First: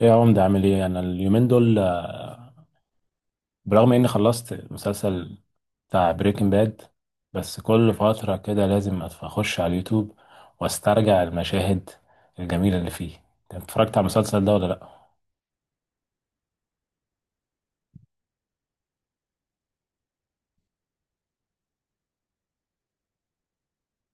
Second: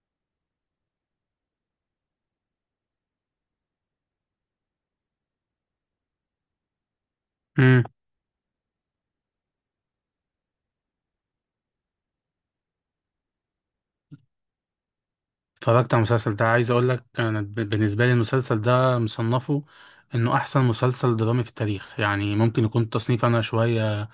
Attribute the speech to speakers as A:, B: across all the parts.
A: ايه يا عمدة عامل ايه؟ انا اليومين دول برغم اني خلصت مسلسل بتاع بريكنج باد، بس
B: امم.
A: كل فترة كده لازم اخش على اليوتيوب واسترجع المشاهد الجميلة اللي فيه. انت اتفرجت على المسلسل ده ولا لا؟
B: اتفرجت على المسلسل ده. عايز اقول لك انا بالنسبه لي المسلسل ده مصنفه انه احسن مسلسل درامي في التاريخ. يعني ممكن يكون التصنيف انا شويه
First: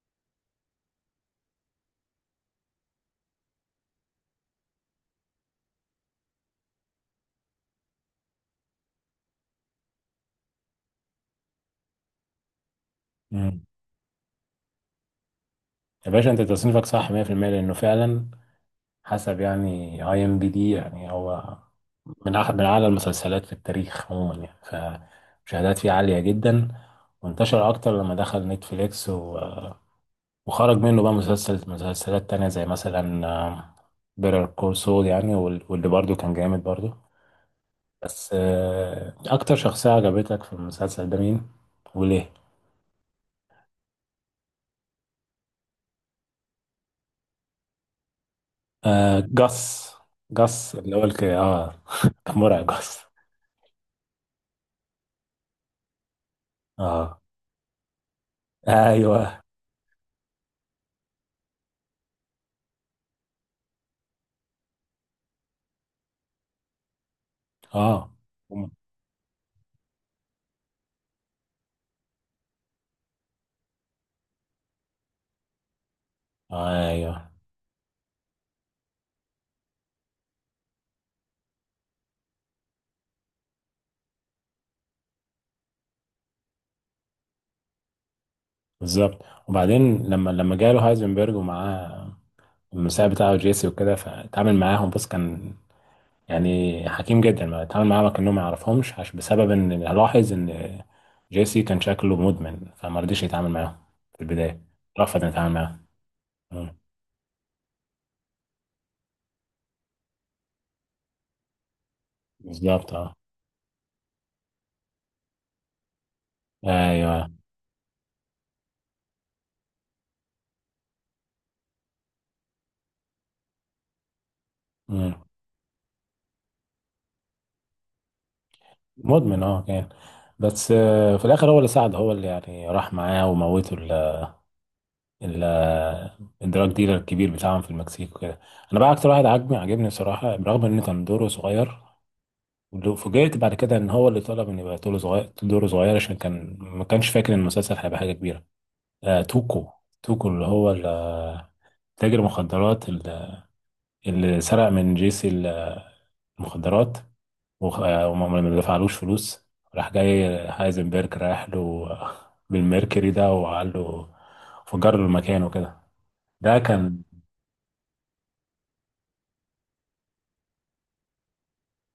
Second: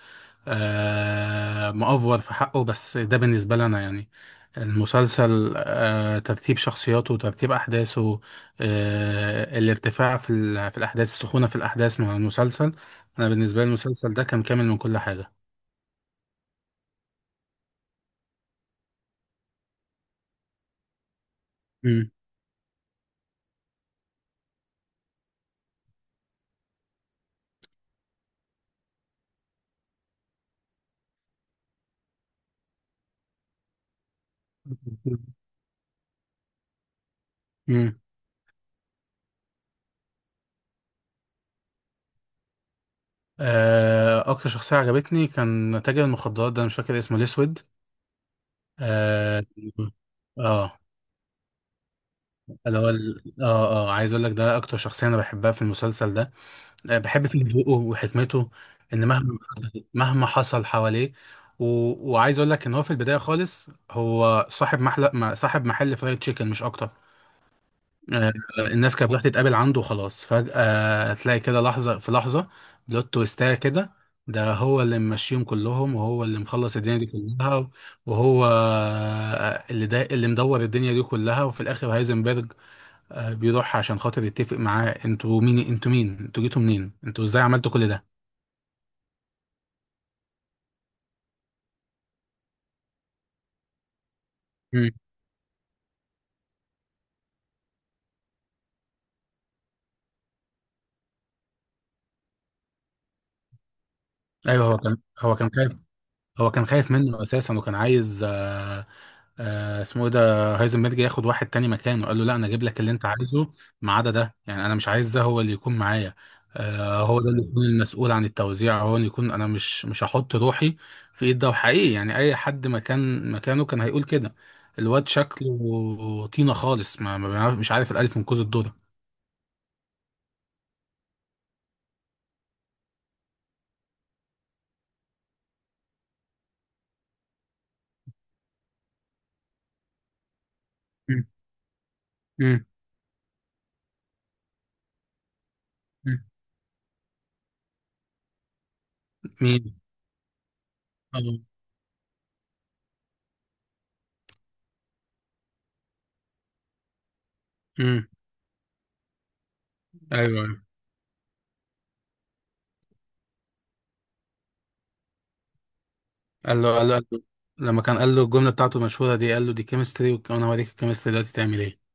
B: مأفور في حقه، بس ده بالنسبه لي انا. يعني المسلسل، ترتيب شخصياته، ترتيب احداثه، الارتفاع في في الاحداث، السخونه في الاحداث مع المسلسل. انا
A: مم.
B: بالنسبه لي المسلسل ده كان كامل من كل حاجه.
A: يا باشا، انت تصنيفك صح 100%، لانه فعلا حسب يعني اي ام بي دي، يعني هو
B: امم.
A: من أح من أعلى المسلسلات في التاريخ عموما يعني. فمشاهدات فيه عالية جدا، وانتشر أكتر لما دخل نتفليكس، وخرج منه بقى مسلسل مسلسلات تانية زي مثلا بيتر كول سول يعني، واللي برضه كان جامد برضه. بس أكتر شخصية عجبتك في المسلسل ده مين؟ وليه؟
B: اكتر شخصيه عجبتني كان تاجر المخدرات ده، أنا مش فاكر اسمه، الاسود.
A: آه،
B: اه.
A: جاس. جاس
B: اه.
A: اللي هو الك... اه كان مرعب جاس.
B: عايز اقول لك ده اكتر شخصيه انا بحبها في المسلسل ده.
A: اه،
B: بحب فيه هدوءه وحكمته، ان مهما
A: ايوه،
B: حصل مهما حصل حواليه. و... وعايز اقول لك ان هو في البدايه خالص هو صاحب محل صاحب محل فرايد تشيكن مش اكتر.
A: اه،
B: آه، الناس كانت بتروح تتقابل عنده وخلاص، فجأة تلاقي كده لحظة في لحظة، بلوت تويستاية كده، ده هو اللي ممشيهم كلهم وهو اللي مخلص الدنيا دي
A: ايوه،
B: كلها. وهو اللي مدور الدنيا دي كلها، وفي الآخر هايزنبرج بيروح عشان خاطر يتفق معاه: انتوا مين، انتوا مين، انتوا جيتوا منين، انتوا ازاي عملتوا كل ده.
A: بالظبط. وبعدين لما جاله هايزنبرج ومعاه المساعد بتاعه جيسي وكده، فتعامل معاهم.
B: مم.
A: بص، كان يعني حكيم جدا، ما اتعامل معاه كأنهم ما يعرفهمش، عشان بسبب ان لاحظ ان جيسي كان شكله مدمن، فما رضيش يتعامل معاه في البداية.
B: ايوه، هو كان
A: رفض ان
B: هو كان
A: يتعامل
B: خايف.
A: معاه.
B: هو كان
A: مم.
B: خايف منه اساسا وكان عايز اسمه ايه ده، هايزنبرج، ياخد واحد تاني مكانه. قال له لا، انا اجيب لك اللي
A: بالظبط،
B: انت
A: اه،
B: عايزه ما عدا ده. يعني انا مش عايز ده هو اللي يكون معايا. هو
A: ايوه.
B: ده اللي يكون المسؤول عن التوزيع، هو اللي يكون، انا مش هحط روحي في ايد ده. وحقيقي يعني اي حد مكانه كان هيقول كده. الواد
A: مم.
B: شكله طينة خالص، ما ما بيعرف- مش عارف الالف من كوز الدودة.
A: مدمن، اه، كان. بس في الاخر هو اللي ساعده، هو اللي يعني راح معاه وموته ال ال الدراج ديلر الكبير بتاعهم في المكسيك وكده. انا بقى اكتر واحد عجبني عجبني بصراحة، برغم ان كان
B: مم.
A: دوره صغير.
B: مم.
A: ولو فوجئت بعد كده ان هو اللي طلب ان يبقى دوره صغير دوره صغير، عشان
B: مم.
A: كان ما كانش فاكر ان المسلسل هيبقى حاجه كبيره. آه، توكو.
B: مين؟
A: توكو اللي هو
B: آه.
A: تاجر مخدرات اللي سرق من جيسي المخدرات.
B: مم.
A: وما ما دفعلوش فلوس. راح جاي
B: ايوه، ايوه.
A: هايزنبرج رايح له، بالميركوري ده، وقال له، فجر له المكان وكده. ده
B: قال له قال له
A: كان.
B: قال له- لما كان قال له الجملة بتاعته المشهورة دي قال له: دي كيمستري، وانا هوريك الكيمستري دلوقتي تعمل ايه.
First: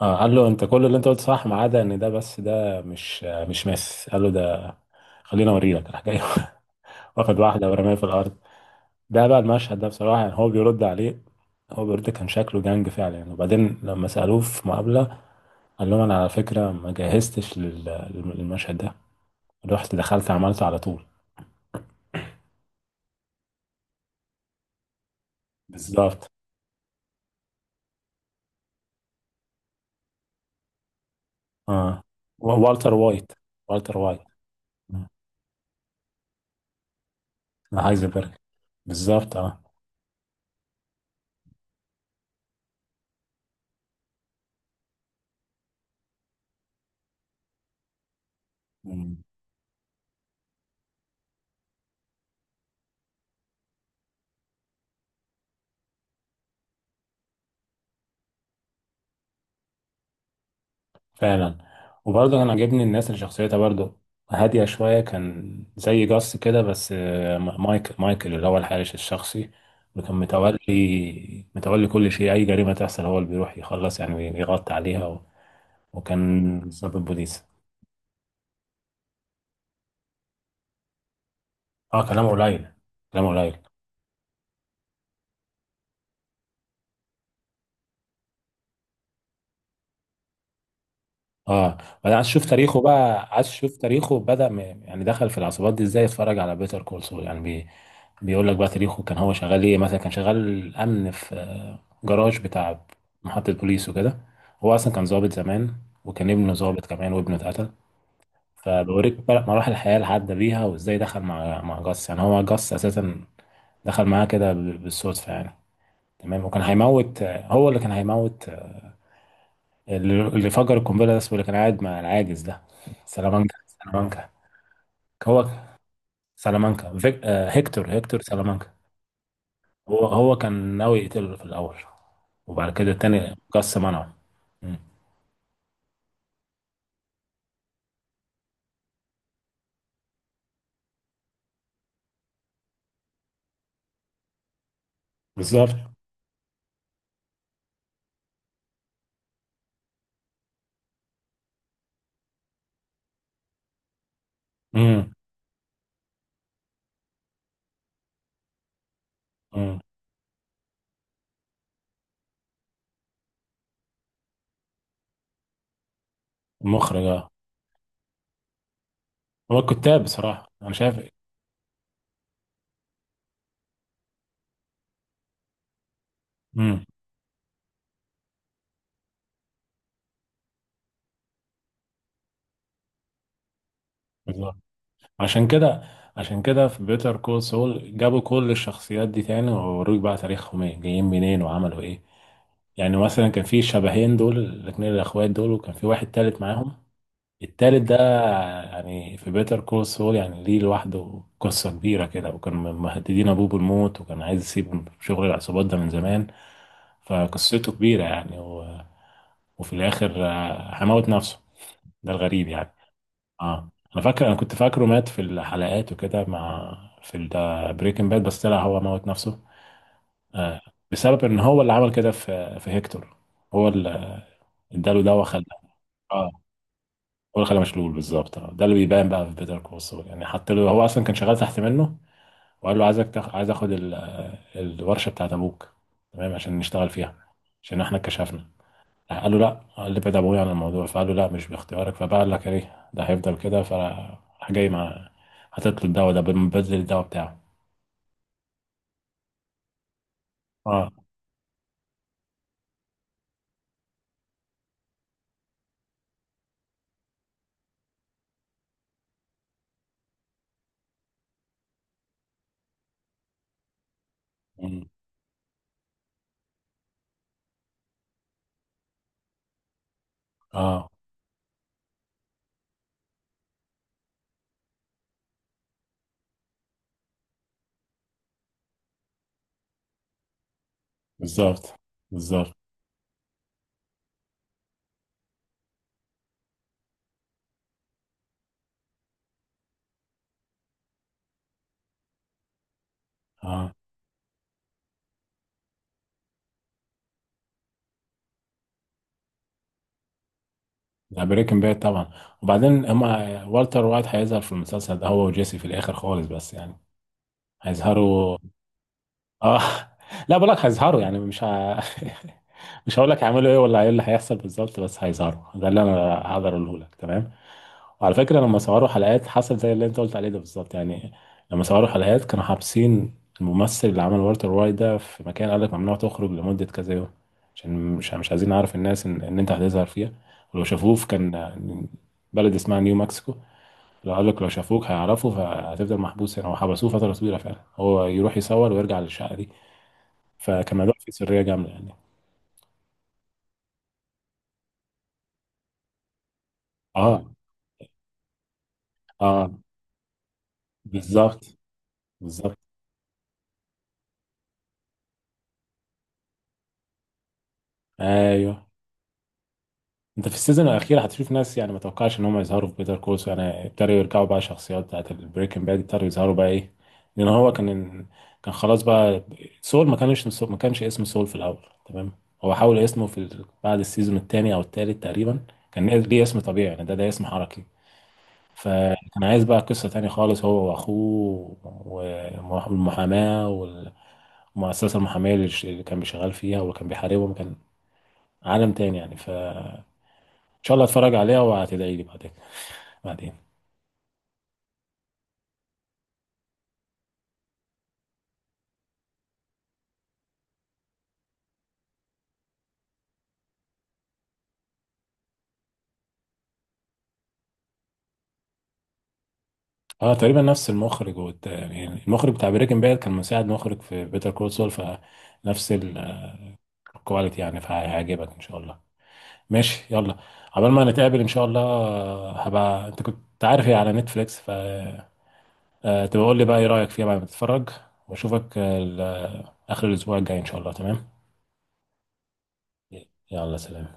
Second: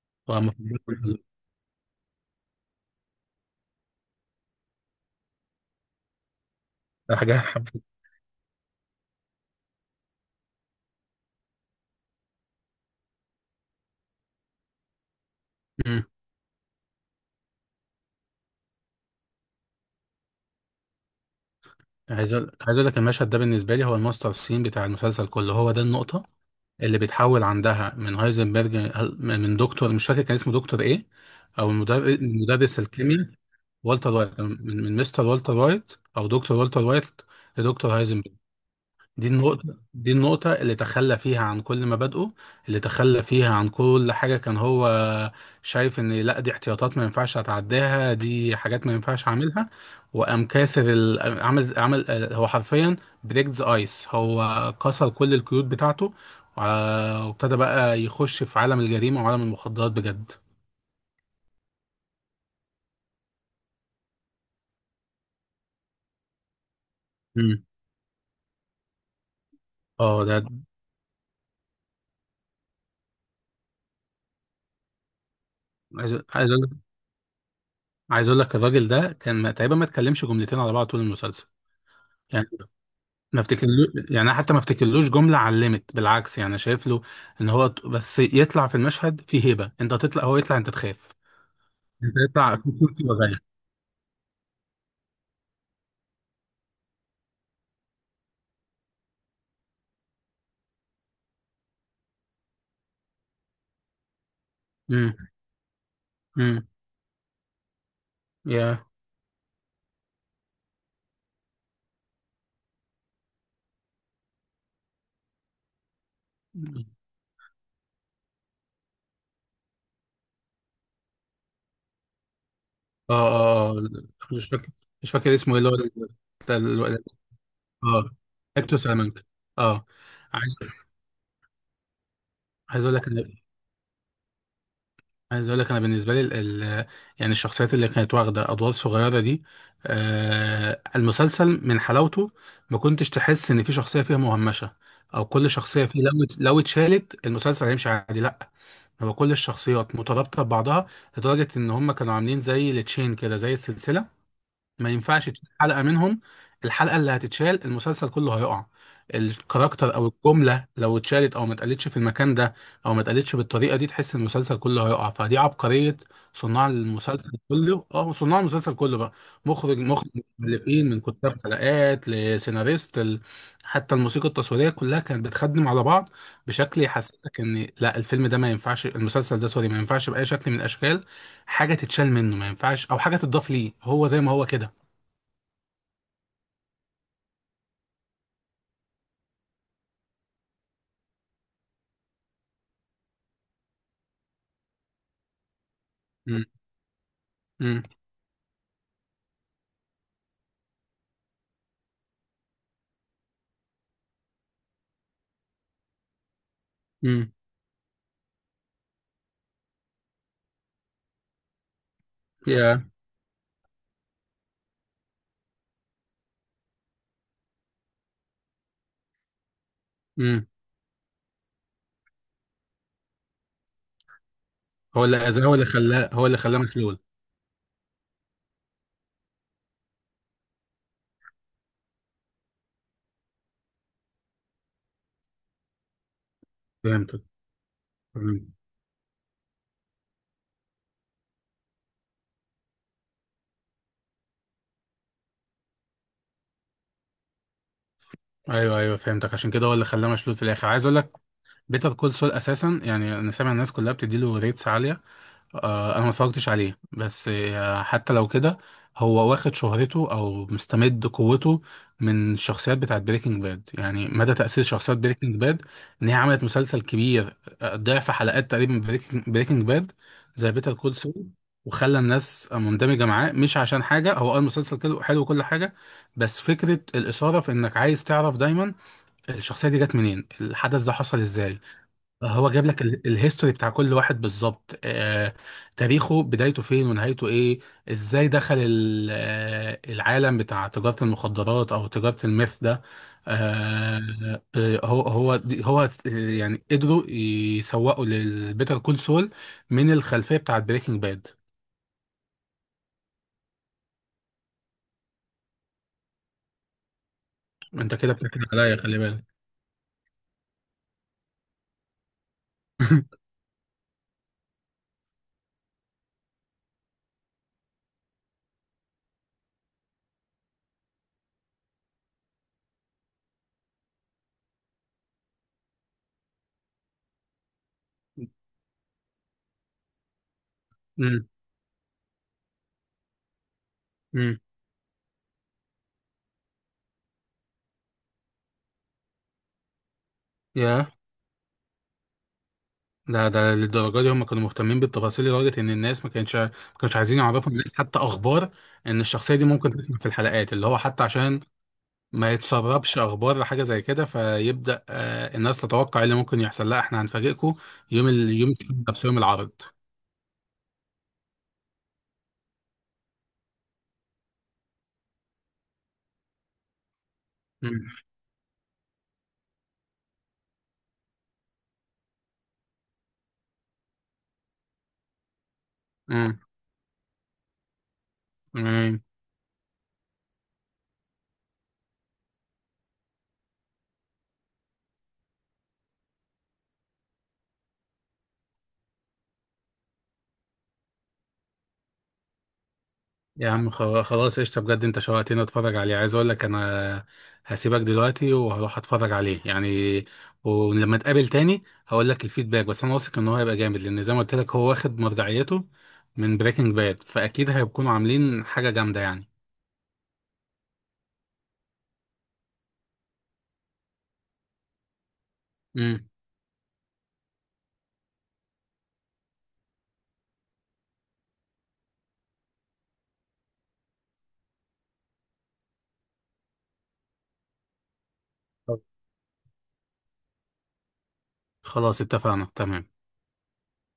A: اه، قال له:
B: وأما
A: انت كل اللي انت قلته صح، ما عدا ان ده، بس ده مش مش ماس. قال له: ده خلينا اوريلك، راح جاي
B: ده حاجة
A: واخد واحدة ورماها في الأرض. ده بقى المشهد ده بصراحة، يعني هو بيرد عليه، هو بيرد، كان شكله جنج فعلا يعني. وبعدين لما سألوه في مقابلة قال لهم:
B: مم.
A: أنا على فكرة ما جهزتش للمشهد ده، رحت دخلت عملته على طول.
B: عايز أقول لك المشهد ده بالنسبة لي هو الماستر سين بتاع المسلسل كله، هو ده النقطة
A: بالظبط،
B: اللي بيتحول عندها من هايزنبرج، من دكتور مش فاكر كان اسمه دكتور إيه، أو
A: اه.
B: المدرس، مدرس
A: والتر
B: الكيمياء،
A: وايت. والتر
B: والتر
A: وايت.
B: وايت، من
A: آه.
B: مستر والتر وايت أو دكتور والتر وايت، لدكتور
A: هايزنبرج.
B: هايزنبرج. دي
A: بالظبط، اه،
B: النقطة دي النقطة اللي تخلى فيها عن كل مبادئه، اللي تخلى فيها عن كل حاجة كان هو شايف ان لا، دي احتياطات ما ينفعش اتعداها، دي حاجات ما ينفعش اعملها. وقام كاسر عمل هو حرفيا بريك ذا ايس، هو كسر كل القيود بتاعته وابتدى بقى يخش في عالم الجريمة وعالم المخدرات بجد.
A: فعلا. وبرضه انا عاجبني الناس اللي شخصيتها برضه هادية شوية، كان زي جاس كده. بس
B: مم.
A: مايكل. مايكل اللي هو الحارس الشخصي، اللي كان
B: اه، ده.
A: متولي متولي كل شيء، أي جريمة تحصل هو اللي بيروح يخلص يعني ويغطي عليها،
B: عايز عايز
A: وكان
B: اقول
A: ضابط بوليس.
B: عايز اقول لك الراجل ده كان تقريبا ما اتكلمش جملتين على بعض طول المسلسل.
A: اه، كلامه
B: يعني
A: قليل. كلامه
B: ما
A: قليل.
B: افتكرلوش، يعني أنا حتى ما افتكرلوش جملة علمت بالعكس، يعني شايف له ان هو بس يطلع في المشهد فيه هيبة، انت تطلع، هو يطلع انت تخاف،
A: اه. انا
B: انت
A: عايز اشوف
B: يطلع في
A: تاريخه
B: كرسي
A: بقى، عايز
B: وجاية.
A: اشوف تاريخه، بدأ يعني دخل في العصابات دي ازاي. اتفرج على بيتر كول سول يعني، بيقول لك بقى تاريخه، كان هو شغال ايه مثلا. كان شغال امن في جراج بتاع محطة بوليس وكده. هو اصلا كان
B: امم.
A: ضابط زمان، وكان ابنه
B: امم.
A: ضابط كمان، وابنه اتقتل.
B: يا
A: فبوريك بقى مراحل الحياة اللي عدى بيها، وازاي دخل مع جاس. يعني هو جاس اساسا دخل معاه كده بالصدفة يعني. تمام. وكان هيموت، هو اللي كان هيموت. اللي فجر القنبله ده اسمه، اللي كان قاعد مع العاجز ده،
B: اه.
A: سلامانكا،
B: اه. آه.
A: سلامانكا.
B: مش فاكر مش فاكر
A: هو
B: اسمه ايه، اللي هو بتاع
A: سلامانكا فيك... آه هيكتور.
B: اه
A: هيكتور سلامانكا.
B: اكتو سامونج. اه.
A: هو هو كان
B: عايز
A: ناوي يقتله في الاول، وبعد
B: عايز
A: كده
B: اقول لك إن،
A: التاني قص منعه. مم.
B: عايز اقول لك انا بالنسبه لي ال ال يعني الشخصيات اللي كانت واخده ادوار صغيره دي، المسلسل من حلاوته ما كنتش تحس ان في شخصيه فيها مهمشه، او كل
A: بالظبط.
B: شخصيه فيه لو لو اتشالت المسلسل هيمشي عادي، لا. هو كل الشخصيات مترابطه ببعضها لدرجه ان هم كانوا عاملين زي التشين كده، زي السلسله، ما
A: امم.
B: ينفعش تشيل حلقة منهم. الحلقة اللي هتتشال المسلسل كله هيقع. الكاركتر او الجملة لو اتشالت او ما اتقالتش في المكان ده او ما اتقالتش بالطريقة دي، تحس المسلسل كله هيقع. فدي عبقرية
A: المخرج، اه.
B: صناع المسلسل كله بقى،
A: هو
B: مخرج،
A: الكتاب
B: مخرج،
A: بصراحه انا
B: مؤلفين،
A: شايف.
B: من كتاب حلقات لسيناريست حتى الموسيقى التصويرية كلها كانت بتخدم على بعض بشكل
A: امم.
B: يحسسك ان لا، الفيلم ده ما ينفعش، المسلسل ده سوري، ما ينفعش بأي شكل من الاشكال حاجة تتشال منه، ما ينفعش او حاجة تضاف ليه، هو زي ما هو
A: بالظبط.
B: كده.
A: عشان كده، عشان كده في بيتر كول سول جابوا كل الشخصيات دي تاني، ووروك بقى تاريخهم ايه، جايين منين، وعملوا ايه. يعني مثلا كان في شبهين دول، الاتنين الاخوات دول، وكان في واحد تالت
B: امم.
A: معاهم. التالت
B: امم.
A: ده يعني في بيتر كول سول يعني ليه لوحده قصة كبيرة كده، وكان مهددين ابوه بالموت، وكان عايز يسيب شغل العصابات ده من زمان.
B: امم.
A: فقصته كبيرة يعني. و... وفي الاخر هموت نفسه. ده الغريب يعني.
B: يا
A: اه. انا فاكر، انا كنت فاكره مات في الحلقات وكده مع في بريكنج باد، بس طلع هو موت نفسه.
B: امم.
A: آه، بسبب ان هو اللي عمل كده في في هيكتور. هو اللي اداله
B: هو اللي
A: دواء خلاه.
B: اذاه، هو اللي خلاه
A: اه،
B: هو
A: هو
B: اللي خلاه مشلول.
A: اللي خلاه مشلول. بالظبط. آه. ده اللي بيبان بقى في بيتر كول سول، يعني حتى له هو اصلا كان شغال تحت منه. وقال له: عايز اخد ال... آه، الورشه بتاعت ابوك، تمام، عشان نشتغل فيها،
B: فهمتك.
A: عشان احنا اتكشفنا.
B: مم.
A: قالوا لا. قال: ابعد ابويا عن الموضوع. فقالوا: لا، مش باختيارك. فبقى قال لك ايه، ده هيفضل كده؟ فراح جاي مع، هتطلب الدواء ده بدل الدواء بتاعه.
B: ايوه، ايوه، فهمتك. عشان كده هو اللي خلاه مشلول في الاخر. عايز اقول
A: اه.
B: لك بيتر كول سول اساسا، يعني انا سامع الناس كلها بتديله ريتس عاليه. انا ما اتفرجتش عليه، بس حتى لو كده هو واخد شهرته او مستمد قوته من الشخصيات بتاعت بريكنج باد. يعني مدى تأثير
A: مم.
B: شخصيات بريكنج باد ان هي عملت مسلسل كبير، ضعف حلقات تقريبا بريكنج باد زي بيتر
A: اه.
B: كول سول. وخلى الناس مندمجة معاه، مش عشان حاجة هو قال مسلسل كده حلو وكل حاجة، بس فكرة الإثارة في إنك عايز تعرف دايما الشخصية دي جت منين، الحدث ده حصل إزاي.
A: بالظبط.
B: هو
A: بالظبط،
B: جاب لك الهيستوري بتاع كل واحد بالظبط، تاريخه، بدايته فين ونهايته ايه، ازاي دخل العالم بتاع تجارة المخدرات او تجارة الميث ده.
A: اه.
B: آه، آه، هو هو دي- هو س- آه، يعني قدروا يسوقوا للبيتر كول سول من الخلفية بتاعت بريكنج
A: ده
B: باد.
A: بريكنج باد طبعا. وبعدين هما والتر وايت هيظهر في المسلسل ده، هو وجيسي في الاخر خالص، بس يعني
B: انت كده
A: هيظهروا.
B: بتاكد عليا، خلي بالك.
A: اه. لا، بقول لك هيظهروا، يعني مش ه... مش هقول لك هيعملوا ايه ولا ايه اللي هيحصل بالظبط، بس هيظهروا، ده اللي انا هقدر اقوله لك. تمام. على فكرة، لما صوروا حلقات حصل زي اللي انت قلت عليه ده بالظبط، يعني لما صوروا حلقات كانوا حابسين الممثل اللي عمل والتر وايت ده في مكان. قال لك: ممنوع تخرج لمدة كذا يوم، عشان مش عايزين نعرف الناس ان, انت هتظهر فيها. ولو شافوه في
B: امم.
A: كان بلد اسمها نيو مكسيكو. لو قال
B: امم.
A: لك: لو شافوك هيعرفوا، فهتفضل محبوس هنا. وحبسوه فترة طويلة فعلا، هو يروح يصور ويرجع للشقة دي. فكان
B: يا
A: الموضوع فيه سرية جامدة يعني.
B: ده للدرجه دي هم كانوا مهتمين بالتفاصيل، لدرجه ان الناس ما كانوش عايزين
A: اه،
B: يعرفوا الناس حتى اخبار ان الشخصيه دي
A: اه،
B: ممكن تطلع في الحلقات، اللي هو حتى عشان
A: بالظبط،
B: ما
A: بالظبط،
B: يتسربش اخبار حاجه زي كده، فيبدا الناس تتوقع إيه اللي ممكن يحصل. لا، احنا هنفاجئكم يوم ال... يوم
A: ايوه.
B: نفس يوم العرض.
A: انت في السيزون الاخير هتشوف ناس يعني ما توقعش ان هم يظهروا في بيتر كول، يعني ابتدوا يرجعوا بقى الشخصيات بتاعت البريكنج باد، ابتدوا يظهروا بقى ايه، لان هو كان، كان خلاص بقى سول. ما كانش سول، ما كانش اسمه سول في الاول، تمام. هو حاول اسمه في بعد السيزون الثاني او الثالث تقريبا. كان ليه
B: امم.
A: اسم طبيعي يعني، ده ده اسم حركي.
B: امم.
A: فكان عايز بقى قصة تانية خالص هو واخوه، والمحاماة والمؤسسة المحامية اللي اللي كان بيشغل فيها وكان بيحاربهم، كان عالم تاني يعني. ف شاء الله اتفرج عليها وهتدعي لي بعدين بعدين.
B: يا عم، خلاص قشطة بجد، انت شوقتني اتفرج عليه. عايز اقول لك انا هسيبك دلوقتي وهروح اتفرج عليه يعني، ولما اتقابل تاني هقول لك الفيدباك. بس انا واثق ان هو هيبقى جامد لان زي ما قلت لك هو واخد مرجعيته من بريكنج باد، فاكيد هيكونوا عاملين حاجة جامدة يعني.
A: اه، تقريبا نفس المخرج يعني المخرج بتاع بريكنج باد كان مساعد مخرج في بيتر كول سول، فنفس
B: امم.
A: الكواليتي يعني، فهيعجبك ان شاء الله. ماشي، يلا. عقبال ما نتقابل ان شاء الله. هبقى انت كنت عارف هي على نتفليكس. ف تبقى قول لي بقى ايه رايك فيها بعد ما تتفرج. واشوفك اخر الاسبوع الجاي ان شاء الله. تمام.
B: خلاص، اتفقنا، تمام.
A: يلا، سلام.